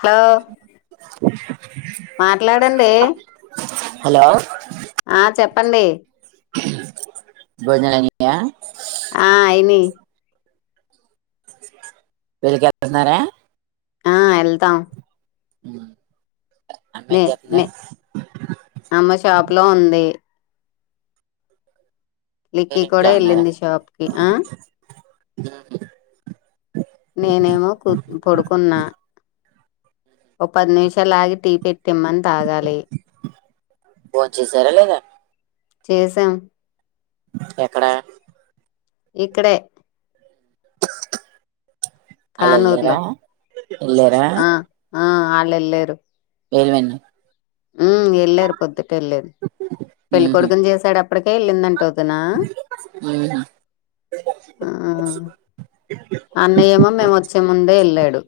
hello మాట్లాడండి hello ఆ చెప్పండి భోజనాలు అయినాయా ఆ అయిని వీళ్ళకి వెళ్తున్నారా ఆ ఎల్తామ్ ఉ నే నే అమ్మ షాప్ లో ఉంది లిక్కీ మీరు ఇంట్లో కూడా వెళ్ళింది షాప్ కి ఆ మ్మహు నేనేమో కుర్ పడుకున్నా ఓ పది నిమిషాలలాగి టీ పెట్టిమ్మని తాగాలి భోన్ చేశారా లేదా చేశాం ఎక్కడ ఇక్కడే అళ్ళు ఎళ్ళర కానూరులో ఎళ్లర అళ్ళు వెళ్లారు ఏవెన్ ఉ ఎళ్ళారు పొద్దు వెళ్లేదు పెళ్ళికొడుకుని చేసాడు అప్పటికే వెళ్ళిందంట వదినా ఆ అన్నయ్యేమో మేము వచ్చే ముందే వెళ్ళాడు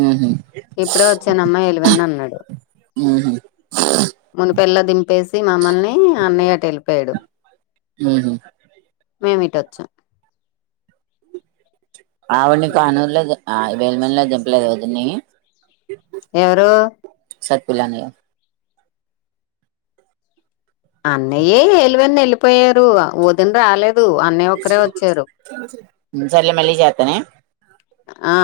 ఉహు మ్ ఇప్పుడే వచ్చానమ్మా ఎలివెన్ అన్నాడు ఉహు మన పేలా దని చెప్పేసి మమ్మల్ని అన్నయ్య అటు వెళ్ళిపోయాడు మేము ఇటొచ్చాం ఆవిడ్ని కానూరు లో దిం ఆ ఇవేమందిలో [unintelligible] దింపి లేదా వదిన్ని ఎవరు సత్పుులానే అన్నయ్యే ఏలువని వెళ్ళిపోయారు వదిన రాలేదు అన్నయ్య ఒక్కరే వచ్చారు సర్లే మళ్ళీ చేత్తనే ఆ